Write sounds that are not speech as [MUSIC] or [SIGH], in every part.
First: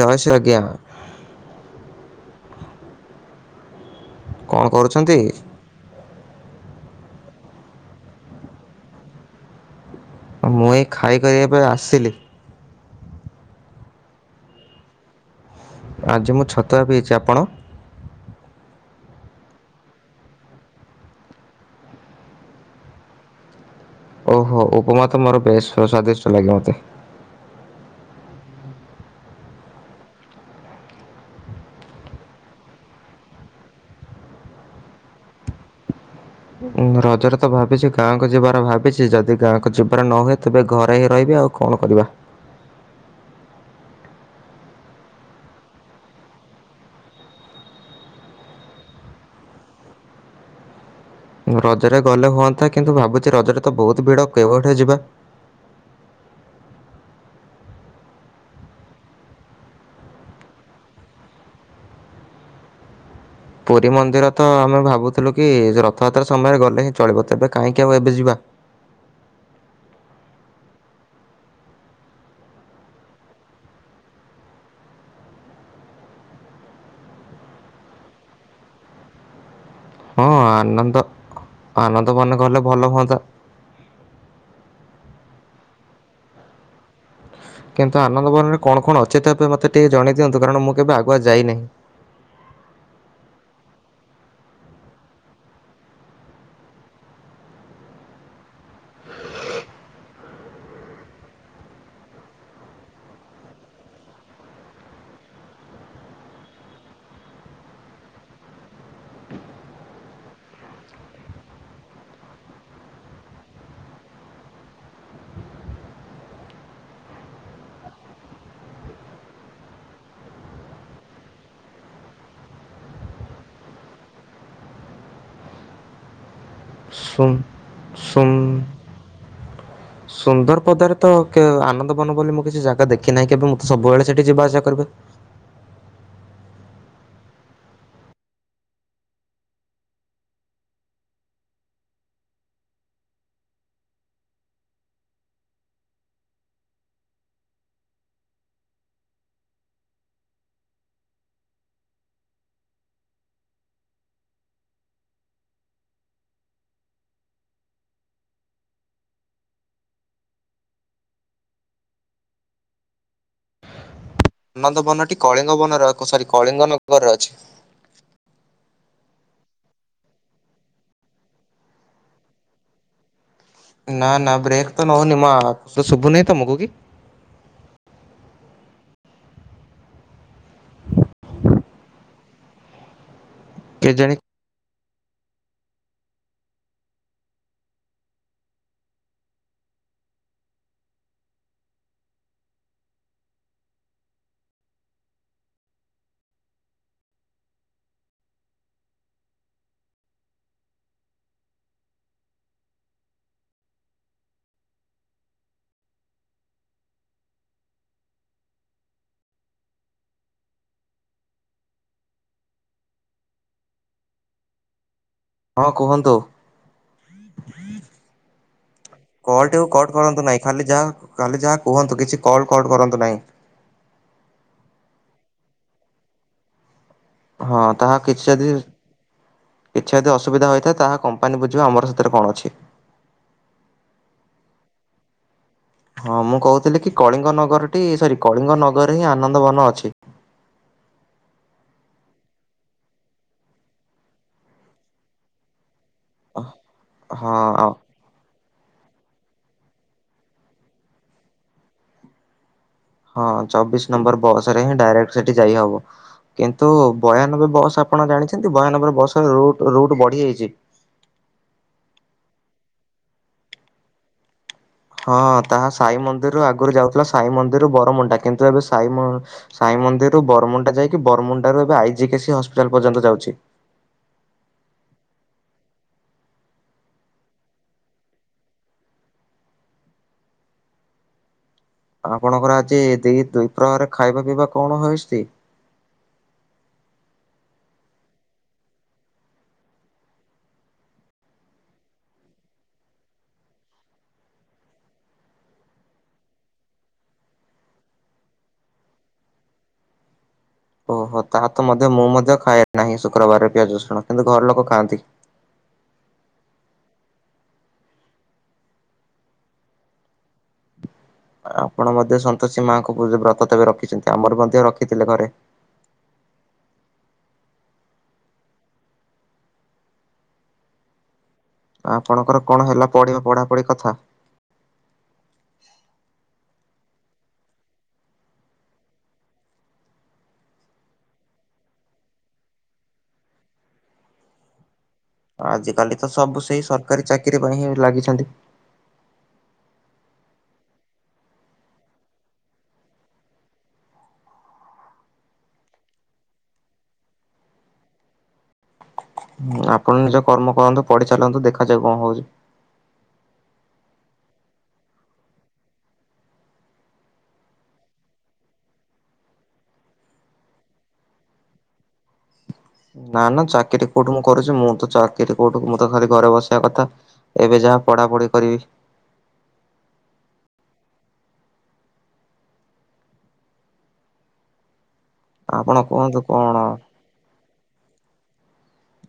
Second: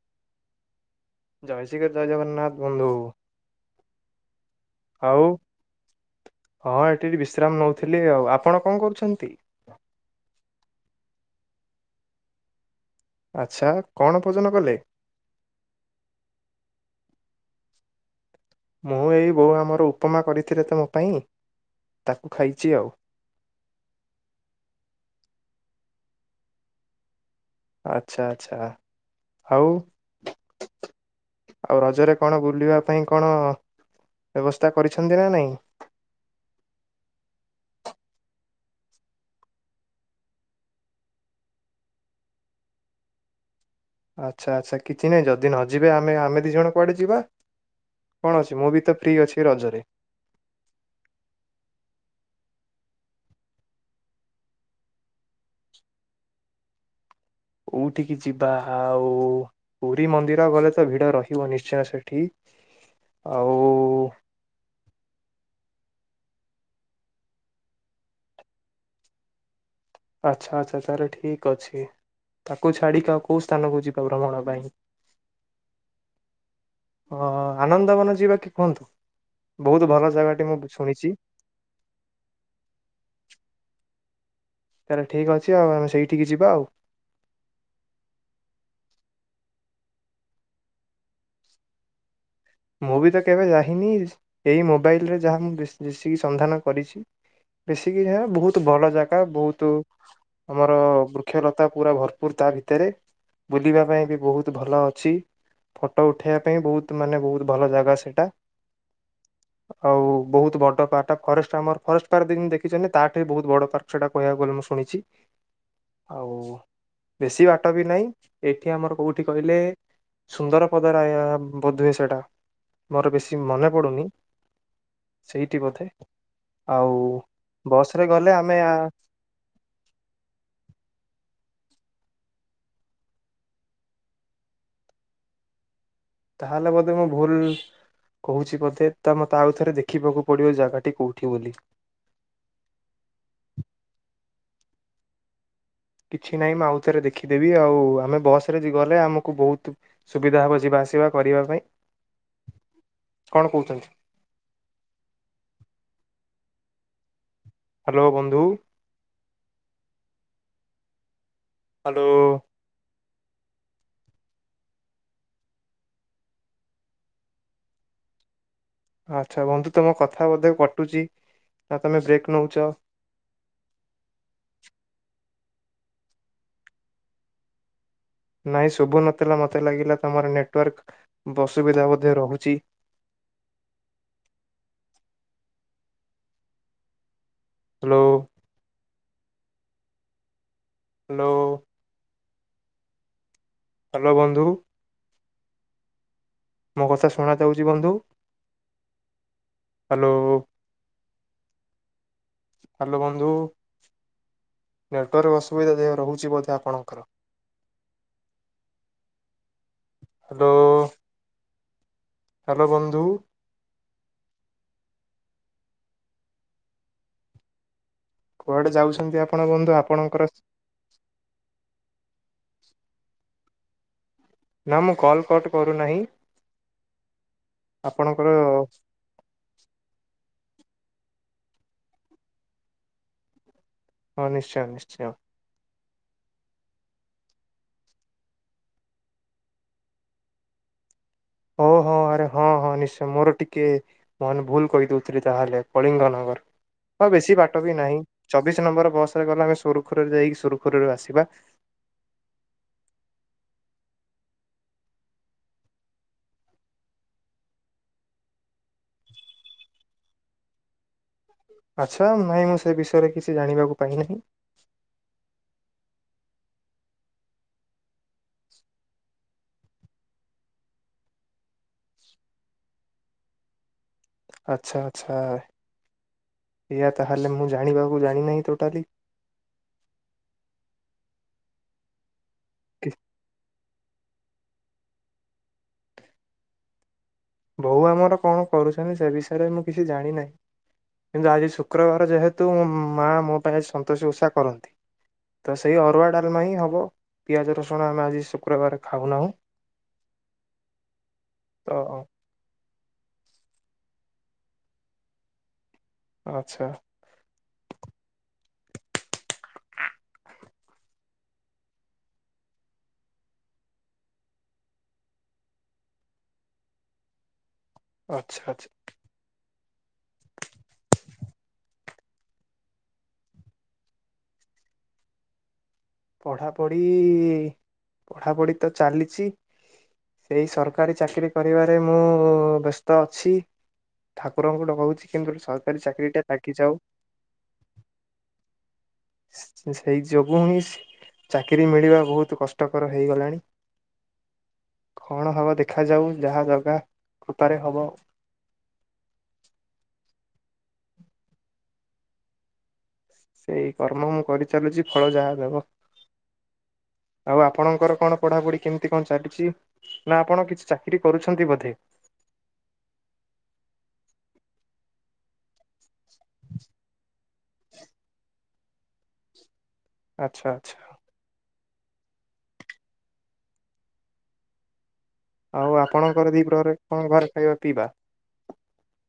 ଯାଶ ଆଜ୍ଞା। ଜୟଶିଖର ଜୟ ଜଗନ୍ନାଥ ବନ୍ଧୁ କଣ କରୁଛନ୍ତି? ଆଉ ହଁ ଏଠି ବିଶ୍ରାମ ନଉଥିଲି ଆଉ ଆପଣ କଣ କରୁଛନ୍ତି? ମୁଁ ଏଇ ଖାଇ କରିବା ପାଇଁ ଆସିଥିଲି। ଆଚ୍ଛା କଣ ଭୋଜନ କଲେ? ଆଜି ମୁଁ ଛତୁଆ ପିଇଛି ଆପଣ? ମୁଁ ଏଇ ବୋଉ ଆମର ଉପମା କରିଥିଲେ ତ ମୋ ପାଇଁ ତାକୁ ଖାଇଛି ଆଉ? ଓହୋ ଉପମା ତ ମୋର ବେଶ ସଵାଦିଷ୍ଟ ଲାଗେ ମୋତେ। ଆଚଛା ଆଚ୍ଛା ଆଉ ଆଉ ରଜରେ କଣ ବୁଲିବା ପାଇଁ କଣ ବ୍ୟବସ୍ଥା କରିଛନ୍ତି ନା ନାଇଁ? ମୁଁ ରଜରେ ତ ଭାବିଛି ଗାଁକୁ ଯିବାର ଭାବିଛି ଯଦି ଗାଁକୁ ଯିବାର ନ ହୁଏ ତେବେ ଘରେ ହିଁ ରହିବି ଆଉ କଣରିବ। ଆଚ୍ଛା ଆଚ୍ଛା କିଛି ନାହିଁ ଯଦି ନ ଯିବେ ଆମେ ଆମେ ଦି ଜଣ କୁଆଡେ ଯିବା କଣ ଅଛି ମୁଁ ବି ତ ଫ୍ରି ଅଛି ରଜରେ। ରଜରେ ଗଲେ ହୁଅନ୍ତା କିନ୍ତୁ ଭାବୁଛି ରଜରେ ତ ବହୁତ ଭିଡ କେଉଠେ ଯିବା କୋଉଠିକି ଯିବା ଆଉ ପୁରୀ ମନ୍ଦିର ଗଲେ ତ ଭିଡ ରହିବ ନିଶ୍ଚୟ ସେଠି ଆଉ ପୁରୀ ମନ୍ଦିର ତ ଆମେ ଭାବୁଥିଲୁ କି ର ଥତର ସମୟରେ ଗଲେ ହିଁ ଚଳିବ ତେବେ କାହିଁକି ଆଉ ଏବେ ଯିବା। ଆଚ୍ଛା ଆଚ୍ଛା ତାେଲେ ଠିକ ଅଛି ତାକୁ ଛାଡ଼ିକି ଆଉ କୋଉ ସ୍ଥାନକୁ ଯିବା ଭ୍ରମଣ ପାଇଁ [INAUDIBLE] ଆନନ୍ଦବନ ଯିବା କି କୁହନ୍ତୁ? ବହୁତ ଭଲ ହଁ ଜାଗାଟି ମୁଁ ଆନନ୍ଦ ଶୁଣିଛି ଆନନ୍ଦ ବାନଗଲେ ଭାଭଲ ହୁଅନ୍ତା। ତାେଲେ ଠିକ ଅଛି ଆଉ ଆମେ ସେଇଠିକି ଯିବା ଆଉ। କିନ୍ତୁ ଆନନ୍ଦବନରେ କଣ କଣ ଅଛି ତ ଏବେ ମତେ ଟିକେ ଜଣେଇ ଦିଅନ୍ତୁ କାରଣ ମୁଁ କେବେ ଆଗୁଆ ଯାଇନାହିଁ। ମୁଁ ବି ତ କେବେ ଯାଇନି ଏଇ ମୋବାଇଲ ରେ ଯାହା ମୁଁ ବେଶୀିକି ସନ୍ଧାନ କରିଛି ବେଶୀିକି ଯାହା ବହୁତ ଭଲ ଜାଗା ବହୁତ ଆମର ବୃକ୍ଷଲତା ପୁରା ଭରପୁର ତା ଭିତରେ ବୁଲିବା ପାଇଁ ବି ବହୁତ ଭଲ ଅଛି ଫଟୋ ଉଠେଇବା ପାଇଁ ବହୁତ ମାନେ ବହୁତ ଭଲ ଜାଗା ସେଇଟା ଆଉ ବହୁତ ବଡ ପାର୍ଟ ଫରେଷ୍ଟ ଆମର ଫରେଷ୍ଟ ପାର୍କ ଯେିତି ଦେଖିଛନ୍ତି ତାଠୁ ବି ବହୁତ ବଡ ପାର୍କ ସେଟା କହିବାକୁ ଗଲେ ମୁଁ ଶୁଣିଛି ଆଉ ବେଶୀ ବାଟ ବି ନାହିଁ ଏଇଠି ଆମର କୋଉଠି କହିଲେ ସୁନ୍ଦର ପଦରେ ବୋଧୁଏ ସେଟା? ମୋର ବେଶୀ ମନେ ପଡୁନି ସେଇଠି ବୋଧେ ଆଉ। ଶ ବସ ରେ ଗଲେ ଆମେ ଆ ସୁନ୍ଦର ପଦରେ ତ ଆନନ୍ଦବନ ବୋଲି ମୁଁ କିଛି ଜାଗା ଦେଖି ନାହିଁ କେବେ ମୁଁ ତ ସବୁବେଳେ ସେଠି ଯିବା ଆସିବା କରିବି। ତାହେଲେ ବୋଧେ ମୁଁ ଭୁଲ କହୁଛି ବୋଧେ ତା ମତେ ଆଉଥରେ ଦେଖିବାକୁ ପଡିବ ଜାଗାଟି କୋଉଠି ବୋଲି। କିଛି ନାହିଁ ମୁଁ ଆଉ ଥରେ ଦେଖିଦେବି ଆଉ ଆମେ ବସ ରେ ଗଲେ ଆମକୁ ବହୁତ ସୁବିଧା ହବ ଯିବା ଆସିବା କରିବା ପାଇଁ କଣ କହୁଛନ୍ତି? ହ୍ୟାଲୋ ବନ୍ଧୁ। ହ୍ୟାଲୋ ଅନନ୍ଦ ବନଟି କଳିଙ୍ଗ ବନରେ ସରି କଳିଙ୍ଗ ନଗରରେ ଅଛି। ଆଚ୍ଛା ବନ୍ଧୁ ତମ କଥା ବୋଧେ କଟୁଛି ନା ତମେ ବ୍ରେକ୍ ନଉଛ? ଶୁଭୁ ନହି ତମକୁ କି? ନହିଁ ଶୁଭୁ ନଥିଲା ମୋତେ ଲାଗିଲା ତମର ନେଟୱାର୍କ ଅସୁବିଧା ମଧ୍ୟ ରହୁଛି। କେଜାଣି ହ୍ୟାଲୋ। ହ୍ୟାଲୋ ହ୍ୟାଲୋ ବନ୍ଧୁ। ମୋ କଥା ଶୁଣ ଯାଉଛି ବନ୍ଧୁ ହ୍ୟାଲୋ [INAUDIBLE] ହ୍ୟାଲୋ ବନ୍ଧୁ ନେଟୱାର୍କ ଅସୁବିଧା ଦେହ ରହୁଛି ବୋଧେ ଆପଣଙ୍କର ହ୍ୟାଲୋ। ହ୍ୟାଲୋ ବନ୍ଧୁ। ହଁ କୁହନ୍ତୁ? କୁଆଡେ ଯାଉଛନ୍ତି ଆପଣ କଲ ଟକୁ ବନ୍ଧୁ କଟ ଆପଣଙ୍କର କରନ୍ତୁ ନାହିଁ ଖାଲି ଯାହା ଖାଲି ଯାହା କୁହନ୍ତୁ? କଲ୍ କଡ଼୍ କରନ୍ତୁ ନାହିଁ। ନା ମୁଁ କଲ କଟ କରୁନାହିଁ। ହଁ ତାହା କିଛି ଆପଣଙ୍କର ଯଦି କିଛି ଯଦି ଅସୁବିଧା ତାହା କପାନୀ ବୁଜୀବ ଆମଥିରେ କଣ ଅଛି। ହଁ ନିଶ୍ଚୟ ନିଶ୍ଚୟ। ହଁ ମୁଁ କହୁଥିଲି କି କଳିଙ୍ଗ ନଗରଟି ସରି କଳିଙ୍ଗ ନଗର ହିଁ ଆନନ୍ଦ ବନ ଅଛି। ହଉ ହଉ ଆରେ ହଁ ହଁ ନିଶ୍ଚୟ ମୋର ଟିକେ ମେ ଭୁଲ କହିଦଉଥିଲି ତାହେଲେ। କଳିଙ୍ଗ ନଗର ହଉ ହଁ ବେଶୀ ବାଟ ବି ନାହିଁ। ଚବିଶ ନମ୍ବର ବସ ରେ ଗଲେ ଆମେ ସୁରୁଖୁରୁରେ ଯାଇକି ସୁରୁଖୁରୁରେ ଆସିବା। ହଁ ଚବିଶ ନମ୍ବର ବସ ରେ ହିଁ ଡାଇରେକ୍ଟ ସେଠି ଯାଇହବ। କିନ୍ତୁ ବୟାନବେ ବସ୍ ଆପଣ ଜାଣିଛନ୍ତି ବୟାନବେର ବସରେ ରୁଟ ବଢି ଯାଇଛି। ଆଚ୍ଛା ନାଇଁ ମୁଁ ସେ ବିଷୟରେ କିଛି ଜାଣିବାକୁ ପାଇ ନାହିଁ। ହଁ ତାହା ସାଇ ମନ୍ଦିରରୁ ଆଗରୁ ଯାଉଥିଲା ସାଇ ମନ୍ଦିରରୁ ବରମୁଣ୍ଡା କିନ୍ତୁ ଏବେ ସାଇ ମନ୍ଦିରରୁ ବରମୁଣ୍ଡା ଯାଇକି ବରମୁଣ୍ଡାରୁ ଏବେ ଆଇ କେସି ହସ୍ପିଟାଲ ପର୍ଯ୍ୟନ୍ତ ଯାଉଛି। ଆଛା ଆଛା ଆ ତାହେଲେ ମୁଁ ଜାଣିବାକୁ ଜାଣିିନହିଁ ଟୋଟାଲି। ହଁ। ଆପଣଙ୍କର ଆଜି କି ଦି ଦୁଇ ପ୍ରହରେ ଖାଇବା ପିଇବା କଣ ହେସଛି। ବୋଉ ଆମର କଣ କରୁଛନ୍ତି ସେ ବିଷୟରେ ମୁଁ କିଛି ଜାଣିନାହିଁ। କିନ୍ତୁ ଆଜି ଶୁକ୍ରବାର ଯେହେତୁ ମୋ ମାଆ ମୋ ପାଇଁ ସନ୍ତୋଶି ଉଷା କରନ୍ତି। ତ ସେଇ ଅରୁଆ ଡାଲମା ହିଁ ହବ ପିଆଜ ରସୁଣ ଆମେ ଆଜି ଶୁକ୍ରବାର ଖାଉନାହୁଁ। ଓହୋ ତାର ତ ମଧ୍ୟ ମୁଁ ମଧ୍ୟ ଖାଏ ନାହିଁ ଶୁକ୍ରବାରରେ ପିଆଜ ରସୁଣ କିନ୍ତୁ ଘର ଲୋକ ଖାଆନ୍ତି। ଆଚ୍ଛା। ଆପଣ ମଧ୍ୟ ସନ୍ତୋଷୀ ମାଙ୍କୁ ପୂଜା ବ୍ରତ କେବେ ରଖିଛନ୍ତି ଆମର ମଧ୍ୟ ରଖିଥିଲେ ଘରେ। ଆଚ୍ଛା ଆଚ୍ଛା। ଆପଣଙ୍କର କଣ ହେଲା ପଢିବା ପଢାପଢି କଥା? ପଢ଼ାପଢ଼ି ପଢ଼ାପଢ଼ି ତ ଚାଲିଛି ସେଇ ସରକାରୀ ଚାକିରୀ କରିବାରେ ମୁଁ ବ୍ୟସ୍ତ ଅଛି ଠାକୁରଙ୍କୁ ଡଗଉଛି। ଆଜି କାଲି ତ ସବୁ ସେଇ ସରକାରୀ ଚାକିରି ପାଇଁ ହିଁ ଲାଗିଛନ୍ତି। ସେଇ ଯୋଗୁଁ ହିଁ ଚାକିରି ମିଳିବା ବହୁତ କଷ୍ଟକର ହେଇଗଲାଣି କଣ ହବ ଦେଖାଯାଉ ଯାହା ଜଗା କୃପା ରେ ହବ। ଆପଣ ନିଜ କର୍ମ କରନ୍ତୁ ପଢିଚାଲନ୍ତୁ ଦେଖାଯାଉ କଣ ହଉଛି। ସେଇ କର୍ମ ମୁଁ କରିଚାଲୁଛି ଫଳ ଯାହା ଦେବ ଆଉ। ଆପଣଙ୍କର କଣ ପଢାପଢି କେମିତି କଣ ଚାଲିଛି? ନା ଆପଣ କିଛି ଚାକିରି କରୁଛନ୍ତି ବୋଧେ। ନା ନା ଚାକିରୀ କୋଉଠି ମୁଁ କରୁଛି ମୁଁ ତ ଚାକିରି କୋଉଠୁ ମୁଁ ତ ଖାଲି ଘରେ ବସିବା କଥା ଏବେ ଯାହା ପଢ଼ାପଢ଼ି କରିବି। ଆଚ୍ଛା ଆଚ୍ଛା। ଆଉ ଆପଣ କୁହନ୍ତୁ ଆପଣଙ୍କର କଣ? ଦ୍ଵିପହର ରେ କଣ ଘରେ ଖାଇବା ପିଇବା?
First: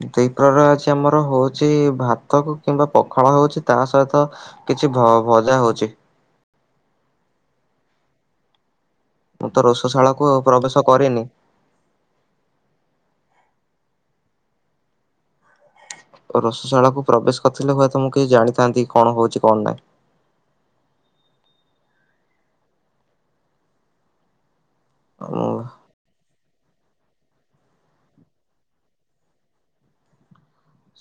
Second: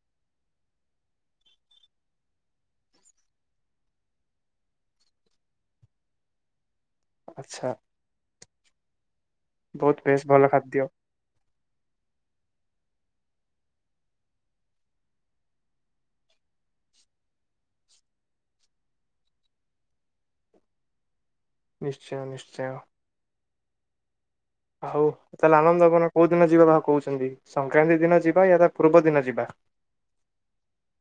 ଦ୍ଵିପହର ଆଜି ଆମର ହଉଛି ଭାତ କୁ କିମ୍ବା ପଖାଳ ହଉଛି ତା ସହିତ କିଛି ଭ ଭଜା ହଉଛି। ଆଚ୍ଛା। ମୁଁ ତ ବହୁତ ରୋଷଶାଳା ବେଶ କୁ ଆଉ ଭଲ ପ୍ରବେଶ ଖାଦ୍ୟ କରିନି। ରୋଷଶାଳା କୁ ପ୍ରବେଶ କରିଥିଲେ ହୁଏତ ମୁଁ କିଛି ଜାଣିଥାନ୍ତି କଣ ହଉଛି କଣ ନାହିଁ? ନିଶ୍ଚୟ ନିଶ୍ଚୟ। ହଉ ମୁଁ ତାହେଲେ ଆନନ୍ଦବନ କୋଉ ଦିନ ଯିବା ଭାବୁ କହୁଛନ୍ତି ସଂକ୍ରାନ୍ତି ଦିନ ଯିବା ୟା ତା ପୂର୍ବ ଦିନ ଯିବା?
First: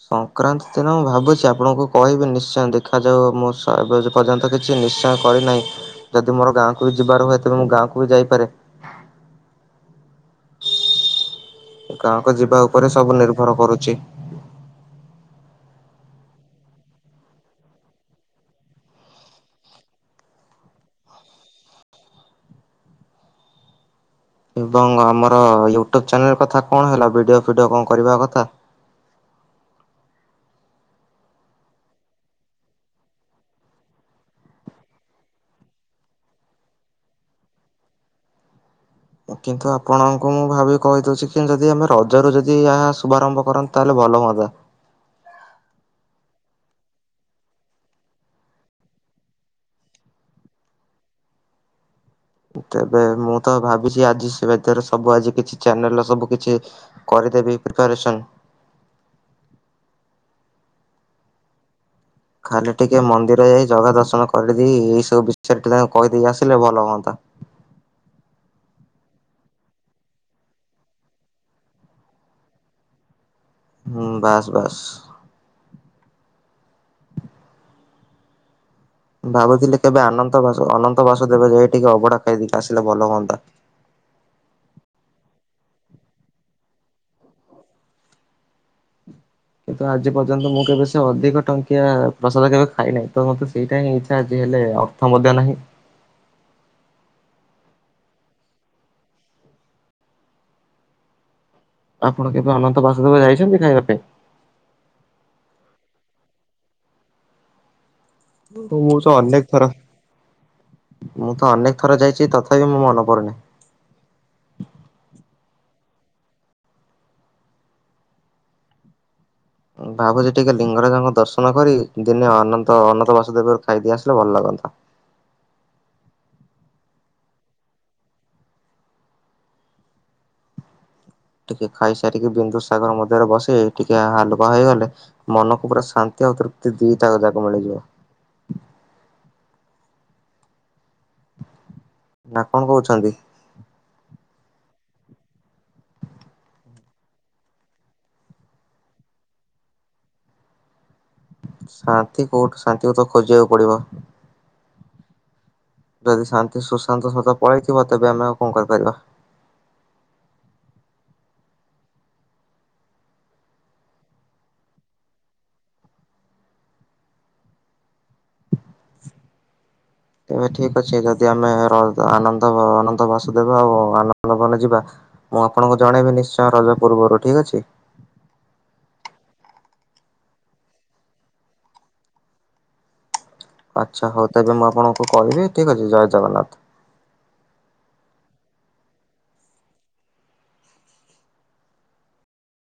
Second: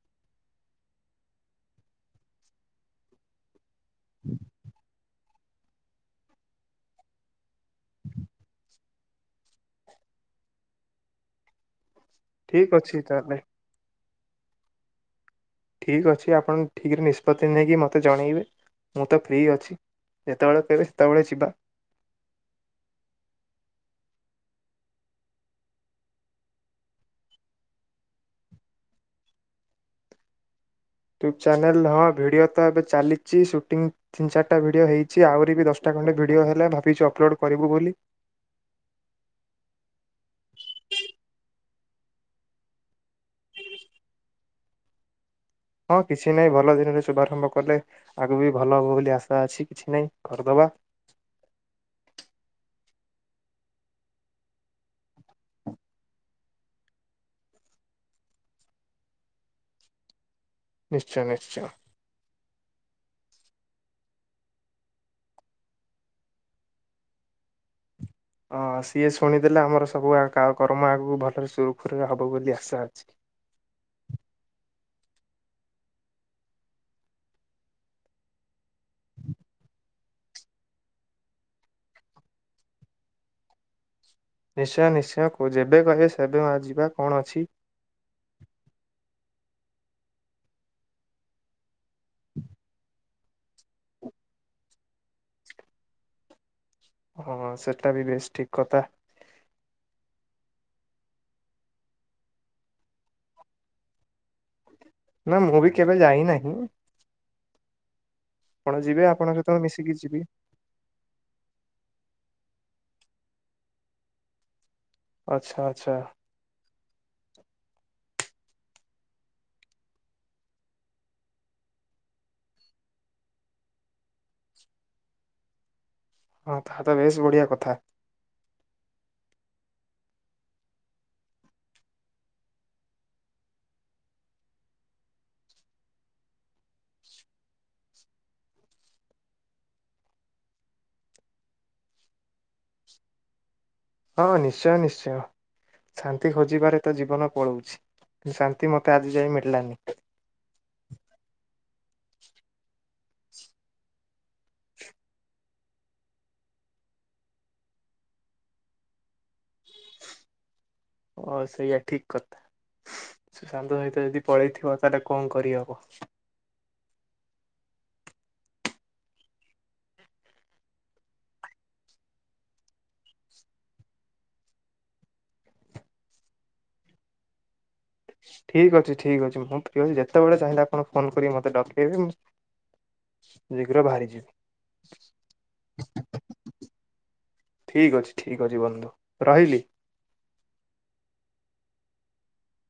ସଂକ୍ରାନ୍ତି ଦିନ ମୁଁ ଭାବୁଛି ଆପଣଙ୍କୁ କହିବି ନିଶ୍ଚୟ। ଦେଖାଯାଉ ମୋ [UNINTELLIGIBLE] କରି ନାହିଁ ଯଦି ମୋର ଗାଁକୁ ବି ଯିବାର ହୁଏ ତେବେ ମୁଁ ଗାଁକୁ ବି ଯାଇପାରେ। ଗାଁକୁ ଯିବା ଠିକ ଉପରେ ଅଛି ସବୁ ତାହେଲେ ନିର୍ଭର କରୁଛି। ଠିକ୍ ଅଛି ଆପଣ ଠିକରେ ନିଷ୍ପତ୍ତି ନେଇକି ମୋତେ ଜଣେଇବେ ମୁଁ ତ ଫ୍ରି ଅଛି ଯେତେବେଳେ କହିବେ ସେତେବେଳେ ଯିବା। ଏବଂ ଆମର ୟୁଟ୍ୟୁବ ଚ୍ୟାନେଲ କଥା କଣ ହେଲା ଭିଡିଓ ଫିଡିଓ କଣ କରିବା କଥା। ୟୁଟ୍ୟୁବ ଚ୍ୟାନେଲ ହଁ ଭିଡ଼ିଓ ତ ଏବେ ଚାଲିଛି ସୁଟିଂ ତିନି ଚାରିଟା ଭିଡ଼ିଓ ହୋଇଛି ଆହୁରି ବି ଦଶଟା ଖଣ୍ଡେ ଭିଡ଼ିଓ ହେଲା ଭାବିଛୁ ଅପଲୋଡ଼୍ କରିବୁ ବୋଲି। କିନ୍ତୁ ରଜ ର ଯଦି ଏହା ଶୁଭାରମ୍ଭ କରନ୍ତ ତାହେଲେ ଭଲ ହୁଅନ୍ତା। ହଁ କିଛି ନାହିଁ ଭଲ ଦିନରେ ଶୁଭାରମ୍ଭ କଲେ ଆଗକୁ ବି ଭଲ ହବ ବୋଲି ଆଶା ଅଛି କିଛି ନାହିଁ କରିଦବା ତେବେ ମୁଁ ତ ଭାବିଛି ଆଜି ସେ ଭିତରେ ସବୁ ଆଜି କିଛି ଚ୍ୟାନେଲ ସବୁ କିଛି କରିଦେବି ପ୍ରିପାରେସନ। ନିଶ୍ଚୟ ନିଶ୍ଚୟ ଖାଲି ଟିକେ ମନ୍ଦିର ଯାଇ ଜଗା ଦର୍ଶନ କରିଦେଇ ଏଇ ସବୁ ବିଷୟରେ ଟିକେ ତାଙ୍କୁ କହିଦେଇକି ଆସିଲେ ଭଲ ହୁଅନ୍ତା। ହଁ ସିଏ ଶୁଣିଦେଲେ ଆମର ସବୁ କର୍ମ ଆଗକୁ ଭଲରେ ସୁରୁଖୁରୁରେ ହବ ବୋଲି ଆଶା ଅଛି। ହୁଁ ବାସ୍ ବାସ୍। ଭାବୁଥିଲେ କେବେ ଆନନ୍ତ ବାସ ଅନନ୍ତ ବାସୁଦେବ ଯାଇ ଟିକେ ଅବଢା ଖାଇଦେଇକି ଆସିଲେ ଭଲ ହୁଅନ୍ତା। ନିଶ୍ଚୟ ନିଶ୍ଚୟ କୁ ଯେବେ କହିବେ ସେବେ ଯିବା କଣ ଅଛି। କିନ୍ତୁ ଆଜି ପର୍ଯ୍ୟନ୍ତ ମୁଁ କେବେ ସେ ଅଧିକ ଟଙ୍କିଆ ପ୍ରସାଦ କେବେ ଖାଇନାହିଁ ତ ମତେ ସେଇଟା ହିଁ ଇଚ୍ଛା ଆଜି ହେଲେ ଅର୍ଥ ମଧ୍ୟ ନାହିଁ। ହଁ ସେଟା ବି ବେଶ ଠିକ କଥା। ଆପଣ କେବେ ଅନନ୍ତ ବାସୁଦେବ ଯାଇଛନ୍ତି ଖାଇବା ପାଇଁ। ନା ମୁଁ ବି କେବେ ଯାଇ ନାହିଁ। ଆପଣ ମୁଁ ଯିବେ ତ ଆପଣଙ୍କ ଅନେକ ସହିତ ଥର ମିଶିକି ଯିବି ମୁଁ ତ ଅନେକ ଥର ଯାଇଛି ତଥା ଖାଇବାକୁ ମୁଁ ମନ କରିନି। ଆଚଛା ଆଚଛା। ଭାବୁଛି ଟିକେ ଲିଙ୍ଗରାଜଙ୍କ ଦର୍ଶନ କରି ଦିନେ ଅନନ୍ତ ଅନନ୍ତ ବାସୁଦେବ ର ଖାଇଦି ଆସିଲେ ଭଲ ଲାଗନ୍ତା। ହଁ ତାହା ତ ବେଶ ବଢିଆ କଥା। ଟିକେ ଖାଇସାରିକି ବିନ୍ଦୁ ସାଗର ମଧ୍ୟରେ ବସି ଟିକେ ହାଲୁକା ହେଇଗଲେ ମନକୁ ପୁରା ଶାନ୍ତି ଆଉ ତୃପ୍ତି ଦି ତା ଯାକ ମିଳିଯିବ। ନା କଣ କହୁଛନ୍ତି? ହଁ ନିଶ୍ଚୟ ନିଶ୍ଚୟ ଶାନ୍ତି ଖୋଜିବାରେ ତ ଜୀବନ ପଳଉଛି ଶାନ୍ତି ମତେ ଆଜି ଯାଇ ମିଳିଲାନି। ଶାନ୍ତି କୋଉଠୁ ଶାନ୍ତିକୁ ତ ଖୋଜିବାକୁ ପଡିବ। ଯଦି ଶାନ୍ତି ସୁଶାନ୍ତ ସତ ପଳେଇଥିବ ତେବେ ଆମେ ଆଉ କଣ କରିପାରିବା। ଓ ସେଇୟା ଠିକ କଥା ଶାନ୍ତ ସହିତ ଯଦି ପଳେଇଥିବ ତାହେଲେ କଣ କରିହବ। ଏେବେ ଠିକ ଅଛି ଯଦି ଆମେ ଆନନ୍ଦ ଆନନ୍ଦ ବାସ ଦେବା ଆଉ ଆନନ୍ଦବନ ଯିବା ମୁଁ ଆପଣଙ୍କୁ ଜଣେଇବି ନିଶ୍ଚୟ ରଜ ପୂର୍ବରୁ ଠିକ ଅଛି। ଠିକ ଅଛି ଠିକ ଅଛି ମୁଁ ପ୍ରିୟ ଅଛି ଯେତେବେଳେ ଚାହିଁଲେ ଆପଣଙ୍କୁ ଫୋନ କରିକି ମତେ ଡକେଇବେ ମୁଁଯିବି। ଆଚ୍ଛା ହଉ ତେବେ ମୁଁ ଆପଣଙ୍କୁ କହିବି ଠିକ ଅଛି ଜୟ ଜଗନ୍ନାଥ। ଠିକ ଅଛି ଠିକ ଅଛି ବନ୍ଧୁ ରହିଲି।